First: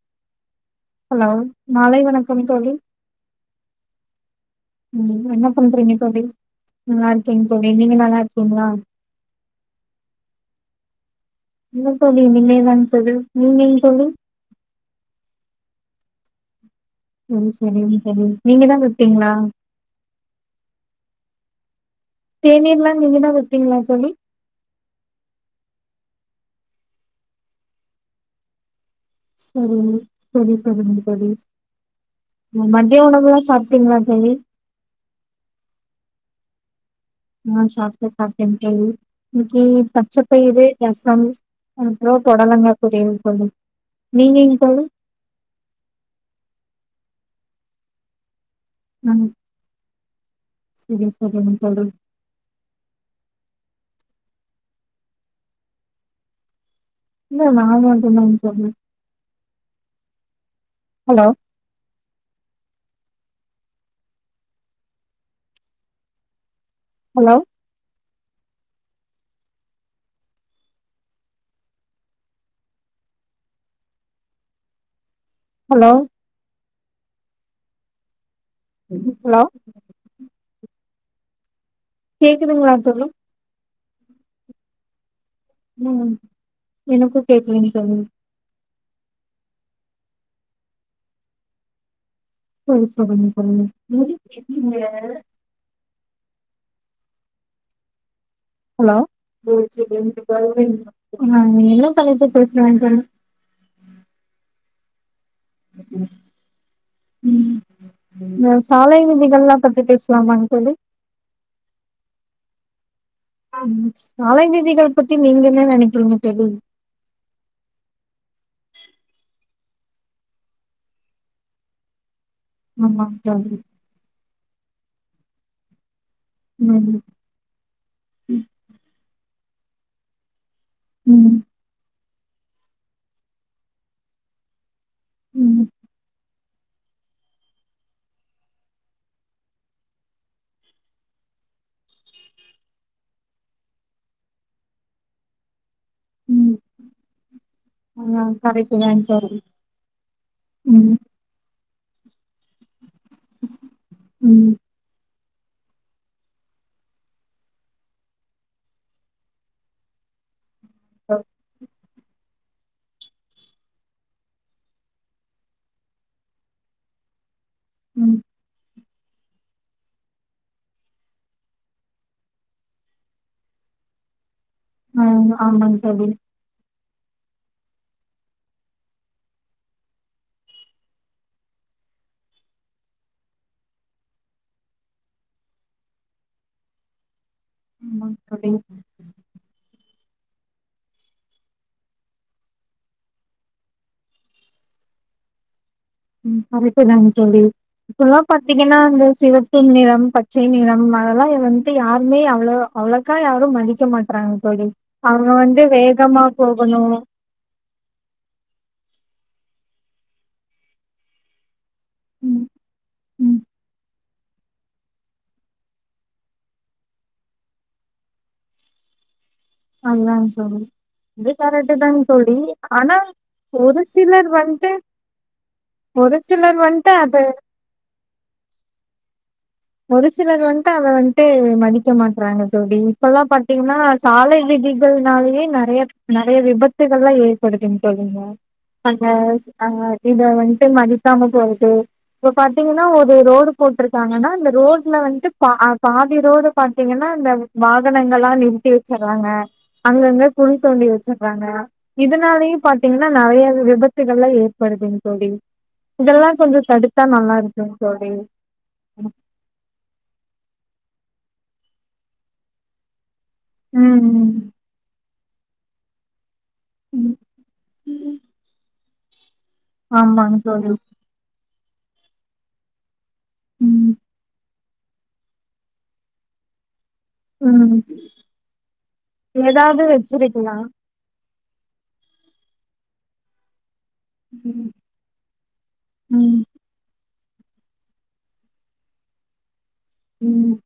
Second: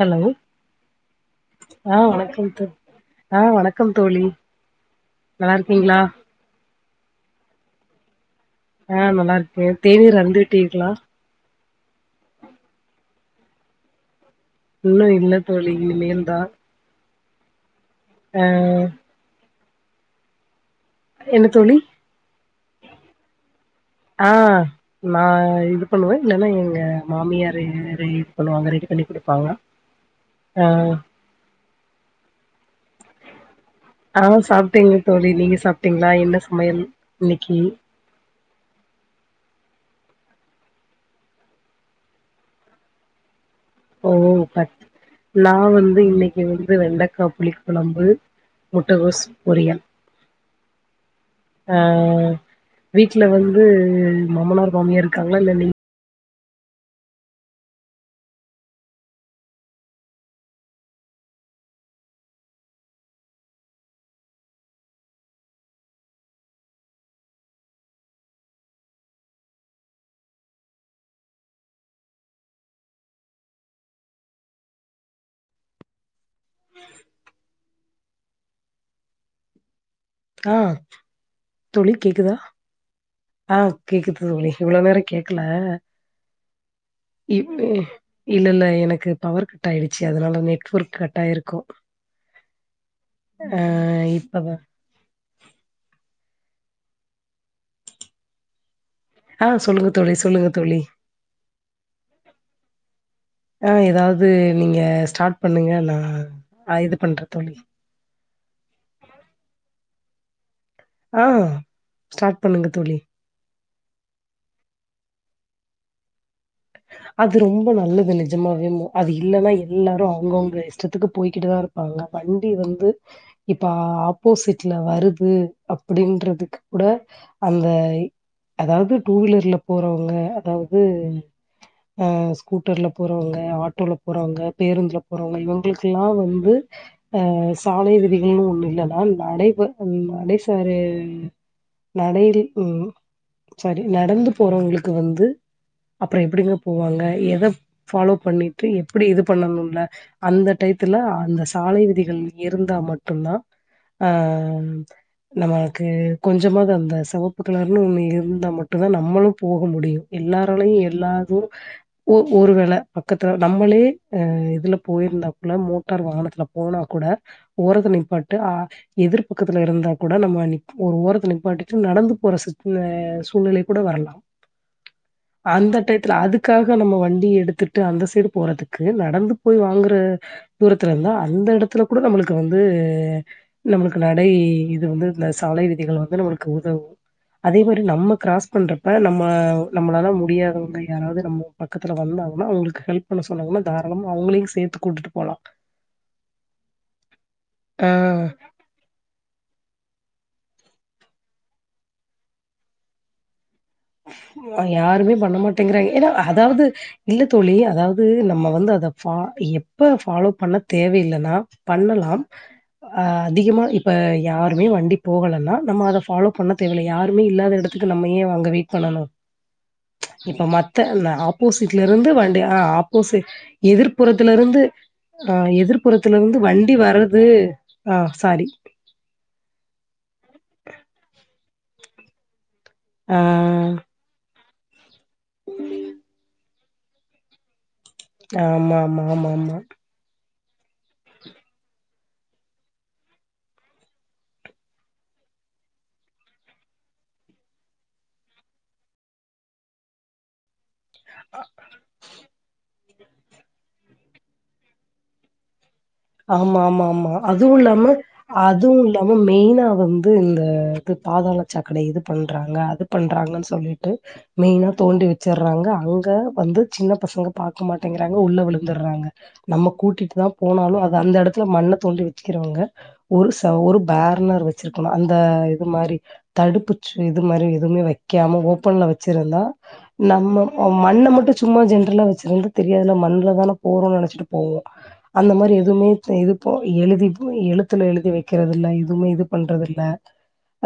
Hello hello மாலை ஆ வணக்கம் தோ தோழி ஆ வணக்கம் தோழி ம் என்ன நல்லா பண்றீங்க இருக்கீங்களா தோழி நல்லா இருக்கேங்க தோழி நீங்க நல்லா இருக்கீங்களா ஆ நல்லா இருக்கே தேநீர் அருந்து விட்டீர்களா இல்ல தோழி இனிமேல் தாங் தோழி நீங்கள் தோழி இன்னு இல்ல தோழி இனிமேல்தா செரி செரி செரிங்க தோழி நீங்கதா கூப்டிங்ளா என்ன தோழி தேநீர்ல்லா நீங்க தா வப்பீங்களா தோழி ஆ நா இது பண்ணுவே இல்லைன்னா எங்க மாமியாரு இது பண்ணுவாங்க ரெடி பண்ணி குடுப் சேரி சேரி சேரிங்க தோழி மதிய உணவுல சாப் ஆ சாப்டேங்க தோழி நீங்க சாப்டீங்களா என சமயல் ஆ சாப்ட்டே சாப்ட்டேங் தோழி இன்னைக்கு பச்சைப்பயிரு ரசம் அப்றோ போடலங்க பொரியல் தோழி ஓ நீங்கங் பட் தோழி நா வந்து இன்னைக்கு வந்து வெண்டைக்கா புளி கெழம்பு ஆ முட்டகோஸ் பொரியல் சரி சரிங்க ஆ தோழி வீட்டுல வந்து மாமனார் மாமியார் இருக்காங்களா இல்ல நீ இல்ல நா மட்டு தா தோழி ஹலோ ஹலோ ஹலோ ஹலோ ஆ தோழி கேக்குதா கேக்குதுங்களா தோழி ஆ கேக்குது தோழி இவ்ளோ நேரோ கேக் கல ம் எனக்கு இப் கேக்குதுங்க தோழி இல்ல இல்ல எனக்கு பவர் கட் ஆயிடுச்சு அதுனால நெட்ஒர்க் கட்டாயிருக்கு சேரி சேரிங்க தோழி இப்பதா ஹலோ ஆ சொல்லுங்க தோழி சொல்லுங்க தோழி ஆ என தலைப்பு பேசுலாங்க ஆ ஏதாது நீங்க ஸ்டார்ட் பண்ணுங்க நா இது பண்ற தோழி சாலை விதிகள் எல்லா பத்தி பேசலாமாங்க தோழி ஆ ஸ்டார்ட் பண்ணுங்க தோழி ஆம் சாலை விதிகள் பத்தி நீங்க என நெனைக்கிறீங்க தோழி அது ரொம்ப நல்லது நெஜமாவே அது இல்லன்னா எல்லாரு அவுங்கவுங்க இஷ்டத்துக்கு போய்கிட்டுதா இருப்பாங்க வண்டி வந்து ஆமாங் தோழி இப்ப ஆப்போசிட்ல வருது அப்டின்றது கூட ம் அந்த அதாவது டூ வீலர்ல போறவங்க அதாவது ம் அ ஸ்கூட்டர்ல போறவங்க ஆட்டோல போறவங்க பேருந்துல போறவங்க ம் இவங்களுக்கெல்லா வந்து அ சாலை விதிகள்னு ஒண்ணு இல்லன்னா நடைப நடைசாறு நடை அடி ம் சாரி நடந்து போறவங்களுக்கு வந்து அப்றோ ம் எப்டிங்க போவாங்க எத ஃபாலோ ஆ பண்ணிட்டு கரெக்ட்டு தாங் எப்டி இது தோழி பண்ணணும்ல அந்த ம் டயத்துல அந்த சாலை விதிகள் இருந்தா மட்டும்தா ஆ ம் நம்மளுக்கு கொஞ்சமாது அந்த சிவப்பு கிலர்னு ஒன்னு இருந்தா மட்டு தா நம்மளு போக முடியு எல்லாரலையு எல்லாது ஒ ஒருவேள பக்கத்துல நம்மளே அ இதுல போயிருந்தா கூள்ள மோட்டார் வாகனத்துல போனா கூட ஓறத்ல ம் நிப்பாட்டு ஆ எதிர்ப்பக்கத்துல இருந்தா கூட நம்ம ஒரு ஓரத்ல நிப்பாடிட்டு நடந்து போற சுட்டுவே சூழ்நிலை கூட வரலா ஆ ஆமாங்க தோழி அதுக்காக நம்ம வண்டி எடுத்துட்டு அந்த சைடு போறதுக்கு நடந்து போய் வாங்குற தூரத்துல இருந்தா அந்த இடத்துல கூட நம்மளுக்கு வந்து நம்மளுக்கு நடை இது வந்து இந்த சாலை விதிகள் வந்து நம்மளுக்கு உதவு அதே மாரி நம்ம ஆமாங் தோழி கிராஸ் பண்றப்ப நம்ம நம்மளாலா முடியாதவங் அங்க யாராவது நம்ம பக்கத்துல வந்தாங்கன்னா அவங்களுக்கு ஹெல்ப் பண்ண சொன்னாங்கன்னா தாரலமா அவங்களையும் சேத்து கூட்டிட்டு போலா ம் கரெக்ட் தாங் தோழி இப்டில்லா பண்ணிட் ஏன்னா அந்த சிவத்தை நிறம் பச்சை நிறம் அதெல்லா வந்ததுட்டு யாருமே அவ்லோ அவ்ளோக்கா யாரும் மடி நிக்க மாட்டறாங்க ஆ தோழி யாருமே அவங்க பண்ண வந்து மாட்டேங்கிறாங்க. ஏன்னா வேகமா அதாவது போகணு இல்ல தோழி அதாவது நம்ம வந்து அத ஃபா எப்ப ஃபாலோ பண்ண தேவையில்லைன்னா பண்ணலாம் ம் ம் அதிகமா இ இப்போ யாருமே வண்டி போகலனா நம்ம அத ஃபாலோ பண்ண தேவ இல யாருமே இல்லாத எடத்துக்கு நம்ம ஏ அங்க வெயிட் பண்ணனு ஆ இப்ப மத்த இந்த ஆப்போசிட்ல இருந்து தோழி வண்டி ஆ ஆனா ஆப்போசிட் ஒரு சிலர் எதிர்ப்புறத்துல இருந்து வந்ட்டு அ ஒரு எதிர்ப்புறத்துல வந்து சிலர் வண்டி வந்ட்டு அத வர்றது ஆ சாரி ஒரு சிலர் வந்ட்டு அத வந்ட்டு மதிக்க மாட்டறாங்க தோழி ஆ இப்பல்லா பாத்தீங்கன்னா சாலை விதிகள்னாலயே நெறைய நெறைய விபத்துகள்லா ஏ கொடுகுங் சொல்லுங்க ஆமா, ஆமா, அந்த ஆமா, ஆமா. [unintelligible] இத வன்ட்டு மதிக்காம போயிட்டு இப்ப பாத்தீங்கன்னா ஒரு ரோடு போட்டிருக்காங்கன்னா இந்த ரோட்ல வன்ட்டு பா பாதி ரோடு பாத்தீங்கன்னா அந்த வாகனங்கள்ல்லா நிறுத்தி வச்சறாங்க அங்கங்க குழி தோண்டி வச்சுருபாங்க இதனாலயையு பாத் பத்தீங்கன்னா நெறைய விபத்துகள்ல்லா ஏற்படுதுங்க தோழி இதெல்லா கொஞ்சோ தடுத்தா நல்லா இருக்குங் தோழி அதுவு இல்லாம மெயினா வந்து இந்த இது பாதாள சாக்கடை இது பண்ணுறாங்க அது பண்ணுறாங்கன்னு சொல் சொல்லிட்டு ம் மெயினா தோண்டி வச்சறாங்க அங்க வந்து சின்ன பசங்க பாக்க மாட்டேங்கிறாங்க உள்ள விழுந்துடுறாங்க நம்ம கூட்டிட்டு தா ஆமாங்க தோழி போனாலும் அ அந்த இடத்துல மண்ண தோண்டி வக்கிறவங்க ஒரு ச ஒரு ம் பேர்னர் வச் விருக்கணு அந்த இது மாரி தடுப்பு இது மாரி ம் எதுவுமே வைக்காம ஓபன்ல வச்சிருந்தா ஏதாவது நம்ம வச்சிருக்கலா மண்ண மட்டு சும்மா ஜென்ரலா வச்சிருந்து தெரியாதுல மண்ணல தான போறோனு நெனைச்சிட்டு போவோம் ம் அந்த மாரி எதுமே இது ம் போ எழுதி போ எழுத்துல எழுதி வைக்கறத இல்ல எதுமே இது பண்றது இல்ல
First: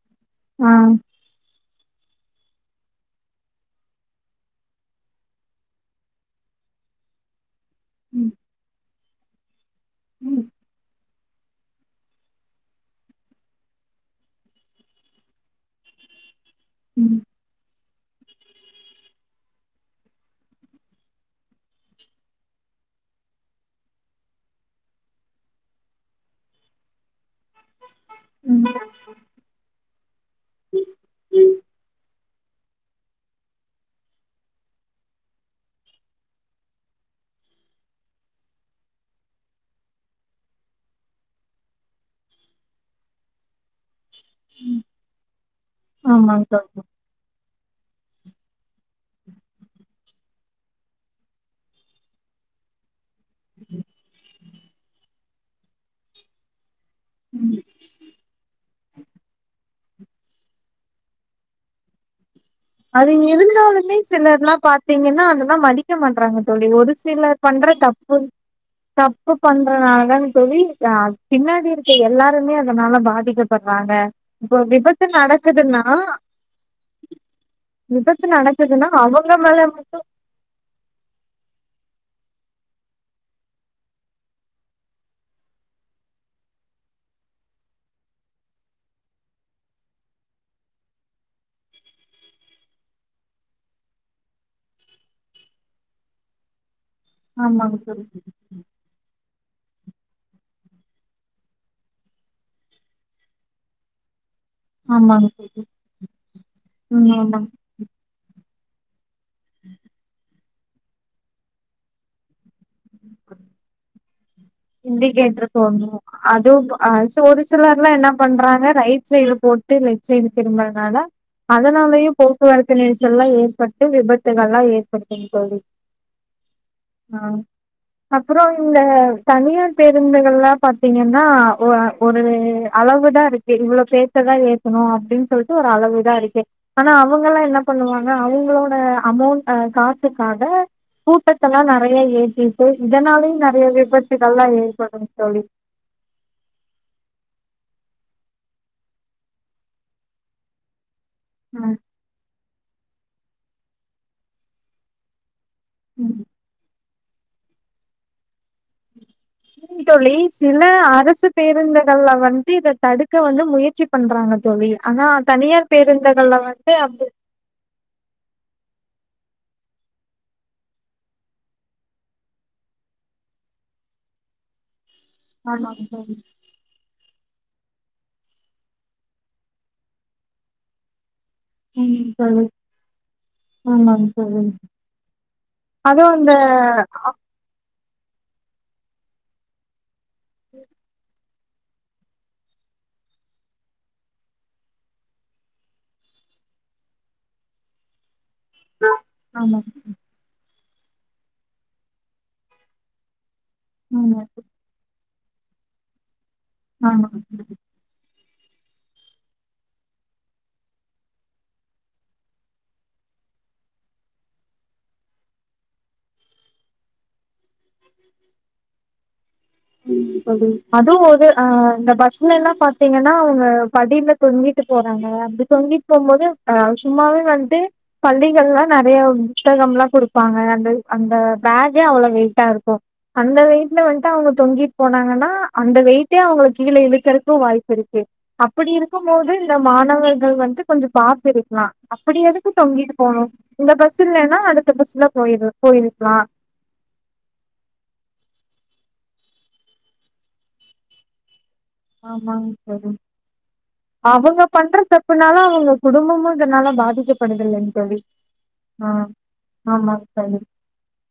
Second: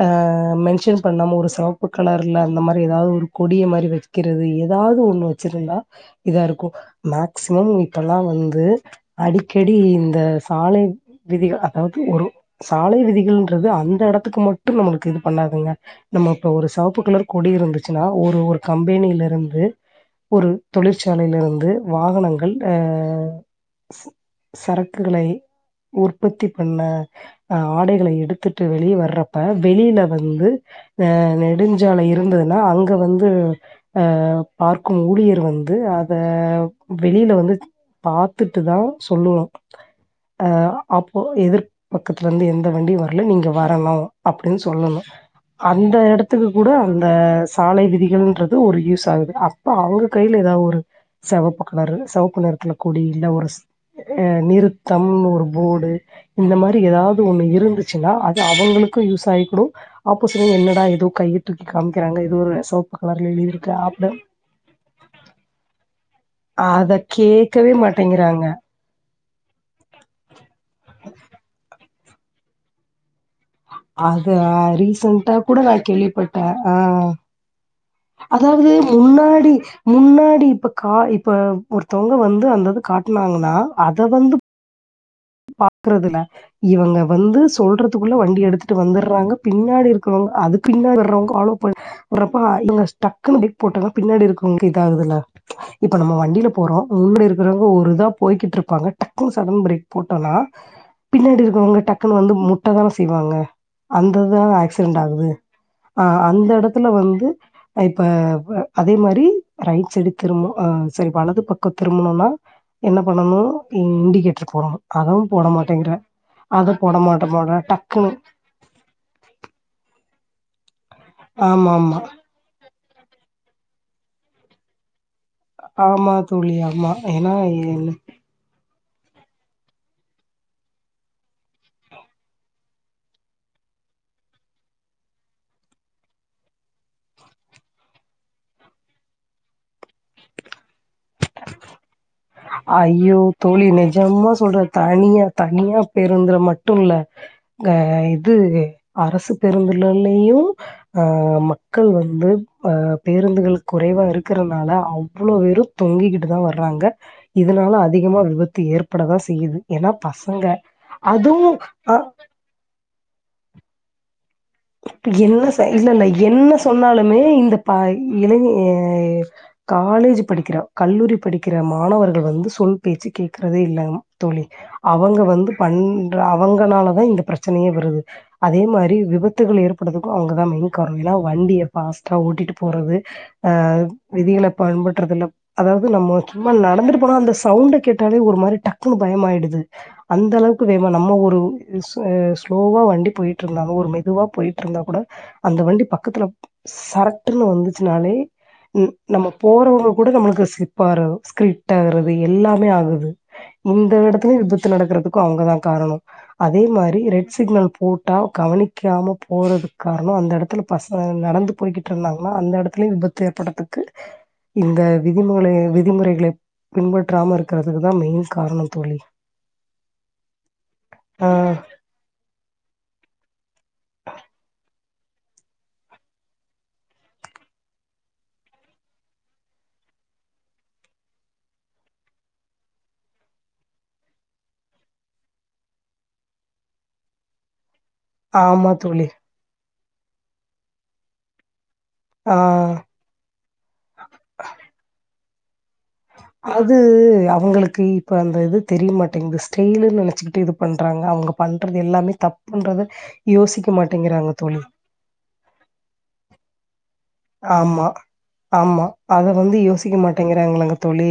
ஆ ஆ மென்ஷன் பண்ணாம ஒரு சவ் உப்பு கலர்ல அந்த மாரி ஏதாவது ஒரு கொடிய மாரி வைக்கிறது ஏதாவது ஒண்ணு வச்சிருந்தா இதா இருக்கு மேக்சிமம் இப்பல்லா ம் வந்து அடிக்கடி இந்த ம் சாலை விதிகள் அதாவது ஒரு சாலை விதிகள்ன்றது அந்த எடத்துக்கு மட்டும் நம்மளுக்கு இது பண்ணாதுங்க நம்ம இப்போ ஒரு சாப்பு கலர் கொடி இருந்துச்சுன்னா ஒரு ஒரு கம்பெனிலருந்து ஒரு தொழிற்சாலையிலிருந்து வாகனங்கள் ஆ சரக்குகளை உற்பத்தி பண்ண ஆடைகளை எடுத்துட்டு ம் வெளியே வர்ற அப்ப வெளியில வந்து அ நெடுஞ்சாலை இருந்ததுன்னா அங்க வந்து அ பார்க்கும் ஊழியர் வந்து அத வெளியில வந்து பாத்துட்டு தா சொல்லுவோ அ அப்போ எதிர்பக்கத்துலருந்து எந்த வண்டியு வரல நீங்க வரலா அப்டின்னு சொல்லணு அந்த ஆமாங் எடத்துக்கு கூட தோழி அந் அ சாலை விதிகள்ன்றது ஒரு யூஸ் ஆகுது அப்ப அவங்க கையில ஏதாவது ஒரு செவப்பு கலரு செவப்பு நெரத்துல கொடி இல்ல ஒரு ஸ் எ நிறுத்தம்னு ஒரு போடு இந்த மாரி ஏதாது ஒண்ணு ம். இருந்துச்சுன்னா அது அவங்களுக்கு யூஸ் ஆகிக்கடு ஆப்போஸ்லயு என்னடா ஏதோ கைய்ய தூக்கி காமிக்கிறாங்க ஏதோ ஒரு சோப் அது இருந்தாலுமே சிலர்ல்லா பாத்தீங்கன்னா அதெல்லா மதிக்க மாட்றாங்க தோழி ஒரு அத சிலர் பண்ற கேட்கவே தப்பு மாட்டேங்கிறாங்க தப்பு பண்றனால தா தோழி அ பின்னாடி இருக்குற எல்லாருமே அதனால பாதிக்க பட்றாங்க அது இப்ப விபத்து நடக்குதுன்னா அ ஆ விபத்து அதாவது நடக்குதுன்னா அவங்க முன்னாடி மேல மட்டு முன்னாடி இப்ப கா இப்ப ஒர்த்வ்ங்க வந்து அந்தது காட்னாங்கன்னா அத வந்து பாக்றதுல இவங்க வந்து சொல்றதுக்குள்ள வண்டி எடுத்துட்டு வந்துர்றாங்க பின்னாடி இருக்கறவங்க அது பின்னாடி வர்றவங்க ஃபாலோ பண்ணி வர்றபப இவுங்க ஸ்டக்குன்னு ப்ரேக் போட்டாதா பின்னாடி இருக்கவங்களுக்கு இதா ஆகுதுல்ல இப்ப நம்ம வண்டில போறோ முன்னாடி இருக்கிறவங்க ஆமாங் ஒரு தோழி இதா போயிட்டு இருப்பாங்க டக்குனு சடன் ப்ரேக் போட்டோனா பின்னாடி இருக்கிறவங்க டக்குன்னு வந்து முட்டதான செய்வாங்க அந்ததா ஆக்ஸ் செண்ட் ஆகுது ஆமாங் தோழி ஆ அந்த எடத்துல ம் வந்து ஆமா இப்ப அதே மாரி ரைட் சைடு திரும்ப அ சரி வலது பக்கோ திரும்பணுனா என்ன பண்ணணு இண்டிகேட்டர் போடணு இண்டிகேட்டர் தோணு அதுவு அ போட சோ மாட்ட ஒரு போட சிலர்லா என்ன டக்குன்னு பண்றாங்க ரைட் சைடு போட் டு வச்சுனு திரும்பதுனால ஆமா ஆமா அதனாலயு போ போவரத்து நெரிசல்லா ஏற்பட்டு விபத்துகள் எல்லாம் ஏற்படுது ஆமா தூழி ஆமா ஏன்னா என் அப்றோ இந்த தனியார் பேருந்துகள்லா பாத்தீங்கன்னா அ ஒரு அளவுதான் இருக்கு சேரி இவ்ளோ பேத்த தா ஏக்கணும் அப்டின்னு சொல்ட்டு ஒரு அளவுதான் இருக்கு ஆனா அவங்கல்லா என்ன பண்ணுவாங்க அவங்களோட அமௌண்ட் காசுக்காக கூட்டத்தெல்லா நெறைய ஏத்தி அய்யோ தோழி நெஜம்மா சொல்றே ஏற்படும் தனியா தோழி தனியா பேருந்து மட்டும் இல்ல அ இது அரசு பேருந்துகள்லயும் ஆ ஆ மக்கள் வந்து அ பேருந்துகள் குறைவாக இருக்குறனால அவ்ளோ வெரு ம் தொங்கிக்கிட்டு தா வர்றாங்க இதுனால அதிகமா விபத்து ஏற்படதா செய் ம் தொழி சில அரசு அதுவும் அ பேருந்துகள்ல வந்து இத தடுக்க வந்து முயற்சி பண்றாங்க தோழி ஆனா என்ன ச தனியார் பேருந்துகள்ல வந்து அப்டி பா ய் இளைஞிர் காலேஜ் படிக்கிற கல்லூரி படிக்கிற மாணவர்கள் வந்து சொல் பேச்சு கேக்குறதே இல்ல தோழி அவங்க வந்து ஆமாங்க தோழி பண்றா அவங்கனால தா இந்த ப்ரச்சனையே வருது அதே மாரி விபத் த்துகள் ஏற்படுதுக்கு அவுங்கதா மெயின் காரணோ ஏன்னா வண்டிய ம் ஃபாஸ்டா தோழி ஓட்டிட்டு போறது அ ஆமாங்க தோழி விதிகள பன்பட்டறதுல அதாவ்து அதுவு நம்ம அந்த சும்மா நடந்துட்டு போனா அந்த சவுண்ட கேட் டாலே ஒரு மாரி டக்குன்னு பயமாயிடுது அந்த அளவுக்கு வேமா நம்ம ஒரு ஸசு ஸ்லோவா வண்டி போயிட்டு இருந்தாலு ஒரு மெதுவா போயிட்டுருந்தா கூட அந்த வண்டி பக்கத்துல சரட்ன்னு வந்துச்சுனாலே ம் நம்ம ஆமா போறவங்க கூட நம்மளுக்கு ஸ்லிப் ஆறது ஸ்கிர்ட் ஆகறது எல்லாமே ஆகுது இந்த ஆமா இடத்துல எந்த்ருச் சு நடக்கறதுக்கும் அவங்கதான் காரணோ அதே ஆமா மாதிரி ரெட் சிக்னல் போட்டா கவனிக்காம போ போறதுக்கு காரணோ அந்த இடத்துல பசங்க நடந்து போய்ட்டு இருந்தாங்களா அந்த இடத்துலயும் விபத்து ஏற்படுறதுக்கு இந்த விதிமுளை விதிமுறைகளை பின்பற்றாமருக்ககுறதுதான் மெயின் காரணம் தோழி ம் அதுவு ஒரு ஆ அ இந்த பஸ்ல எல்லா பாத்தீங்கன்னா அவுங்க படில தொங்கிட்டு போறாங்க அப்டி தொங்கிட்டு போபோது அ சும்மாவே வன்ட்டு பள்ளிகள்லா நெறைய புத்தகம்மிலா குடுப்பாங்க அந்த அந்த பேக்கே அவ்ளோ வெயிட்டா இருக்கு அந்த வெயிட்ல வந்துட்டு அங்கப் தொங்கிட் போனாங்கனா அந்த வெயிட்டே அவங்களுக்கு கீழே இழுக்கிறதுக்கு வாய்ப்பு இருக்கு அப்டி ஆமா இருக்கு தோழி போது இந்த மாணவர்கள் வந்து கொஞ்சம் பாத்து இருக்கலா அப்டி ஆ எதுக்கு தொங்கிட்டு போ இந்த பஸ் இல்லனா அதுக்கு பஸ்ல போயிரு போயிருக்லா அது அவங்களுக்கு இப்ப அந்த இது தெரியமாட்டேங்க இந்த ஸ்டேலு நனச்சிக்கிட்டு இது பண்றாங்க அவங்கப் பண்றது எல்லாமே ஆமாங்க தப்புன்றது தோழி யோசிக்க மாட்டேங்கிறாங்க தோழி இப்புனாலு அவங்க குடும்பமும் இதனால பாதிக்கப் படுதுலன் ஆமா தோழி ஆ ஆமா தோழி இல்லங்க தோழி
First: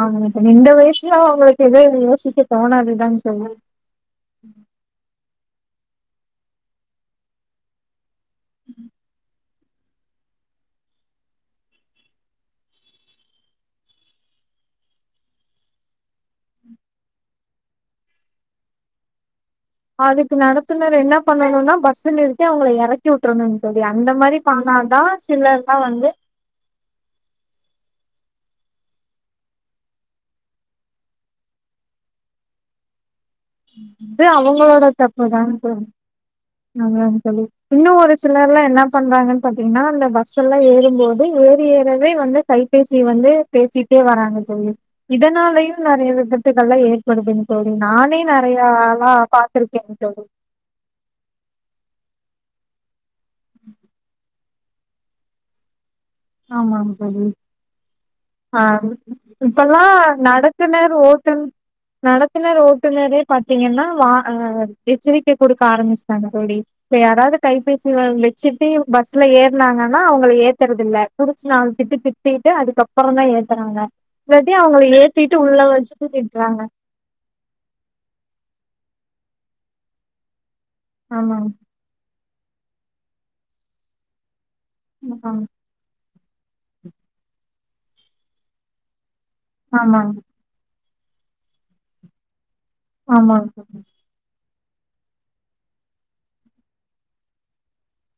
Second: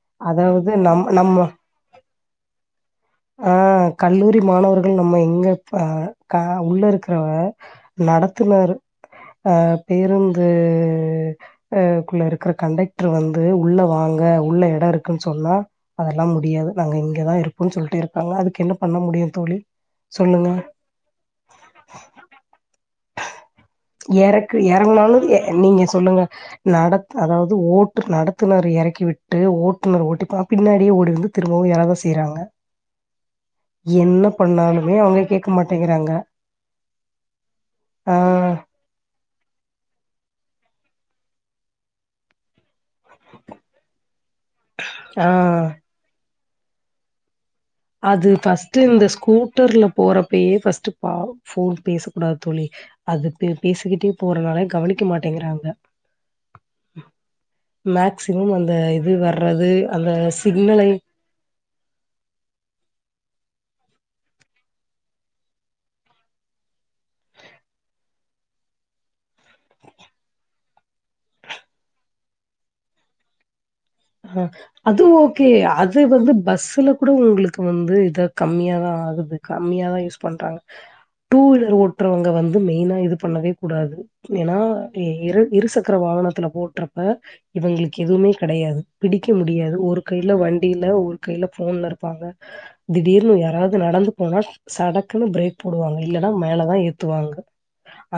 ஆமா இந்த அதாவது நம் வயசுலோ நம்ம அவங்களுக்கு எத யோசிக்க தோணாதுதன் ஆ தோழி கல்லூரி மாணவர்கள் நம்ம எங்க ப கா உள்ள இருக்கிறவ நடத்துனாரு அ பேருந்து அ குள்ள இருக்க கண்டக்டர் வந்து உள்ள வாங்க உள்ள எடோ இருக்கும் சொன்னா அதெல்லா முடியாது நாங்க இங்கதா இருப்போ சொல்ட்டு இருக்காங்க அதுக்கு என்ன பண்ண முடியு தோழி அதுக்கு சொல்லுங்க நடத்துனர் என்ன பண்ணணும்னா பஸ்ச நிறுத்தி அவங்கள இறக்கி உட்ருனு சொல்லி அந்த மாதிரி பா க்கு இறங்குனாலு ய நீங்க சொல்லுங்க நடத் அதாவது ஓட்டு நடத்துனர் இறக்கி விட்டு ஓட்டுனர் ஓட்டிபா பின்னாடியே ஓடி வந்து திரும்பவும் யார தா செய்றாங்க இது என்ன அவங்களோட பண்ணாலுமே அவங்க கேக்க தப்புதான ச மாட்டேங்கிறாங்க அங்கனு சொல்லி இன்னு ஒரு ஆ சிலர்லா என்ன பண்றாங்கன் பாத்தீங்னா அந்த பஸ் எல்லா ஏறும்போது ஏறி ஏறவே வந்து கைபேசி வந்து பேசிட்டே வராங்க தோழி ஆ இதனாலயையு நறைய விபத்துகள்லா ஏற்படுதுங் தோழி நானே து நெறையா ஃபஸ்ட்டு இந்த ஆளா ஸ்கூட்டர்ல பாத்திருக்கேங் தோழி போறப்பயே ஃபஸ்ட்டு பாவ் போன் பேசக் கூடாது தோழி அது பேசிக்கிட்டே போறனால கவனிக்க மாட்டேங்கிறாங்க ஆமாம் தோழி மேக்சிமம் ஆ அந்த இது வர்றது இப்பல்லா அந்த நடக்குனே சிக்னலை ரோட்ன் நடத்துனர் ஓட்டுனரே பாத்தீங்னா வா அ அ எச்சரிக்கை குடுக்க ஆரமிச்சிட்டாங்க தோழி இப்ப யாராவது கைபேசி வ வெச்சிட்டு பஸ்ல ஏறனாங்கன்னா அவங்கள ஏத்துறது தில்ல புடிச்சி நாலு திட்டு திட்டிட்டு அதுக்கப்ரோ தா ஏத்துறாங்க அஹ இல்லாட்டி அவங்கள அது ஏத்திட்டு ஓகே உள்ள அது வச்சுட்டு வந்து திட்டுறாங்க பஸ்ல கூட உங்களுக் து வந்து இத கம்மியா தா ஆகுது கம்மியா தா யூஸ் பண்றாங்க டூ ஆமாங்க வீலர் ஓட் மற்றவங்க வந்து மெயினா இது பண்ணவே கூடாது ஏனா பே இரு இருசக்கர வாகனத்துல போ ற்றுப்ப இவங்களுக்கு எதுவுமே கெடையாது பிடிக்க முடியாது ஒரு ஆமாங்க கையில வண்டில ஒரு கையில போன்ல இருப்பாங்க திடீர்னு ஆமாங்க யாராவது நடந்து போனா சடக்குன்னு பிரேக் போடுவாங்க இல்லன்னா மேலதா ஏத்துவாங்க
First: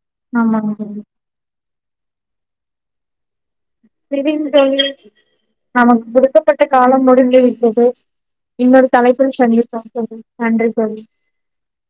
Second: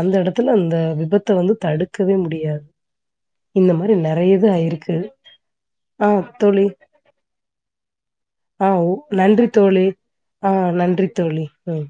அந்த எடத்துல ஆமாங்க அந்த தோழி ஆமாங்க தோழி விபத் த வந்து தடுக்கவே முடியாது இந்த மாரி நறைய இது சரிங்க தோழி ஆயிருக்கு நமக்கு ஆ குடுக்கப்பட்ட தோழி. காலம் முடிந்து விட்டது ஆ ஓ நன்றி தோழி ஆ நன்றி தோழி ம்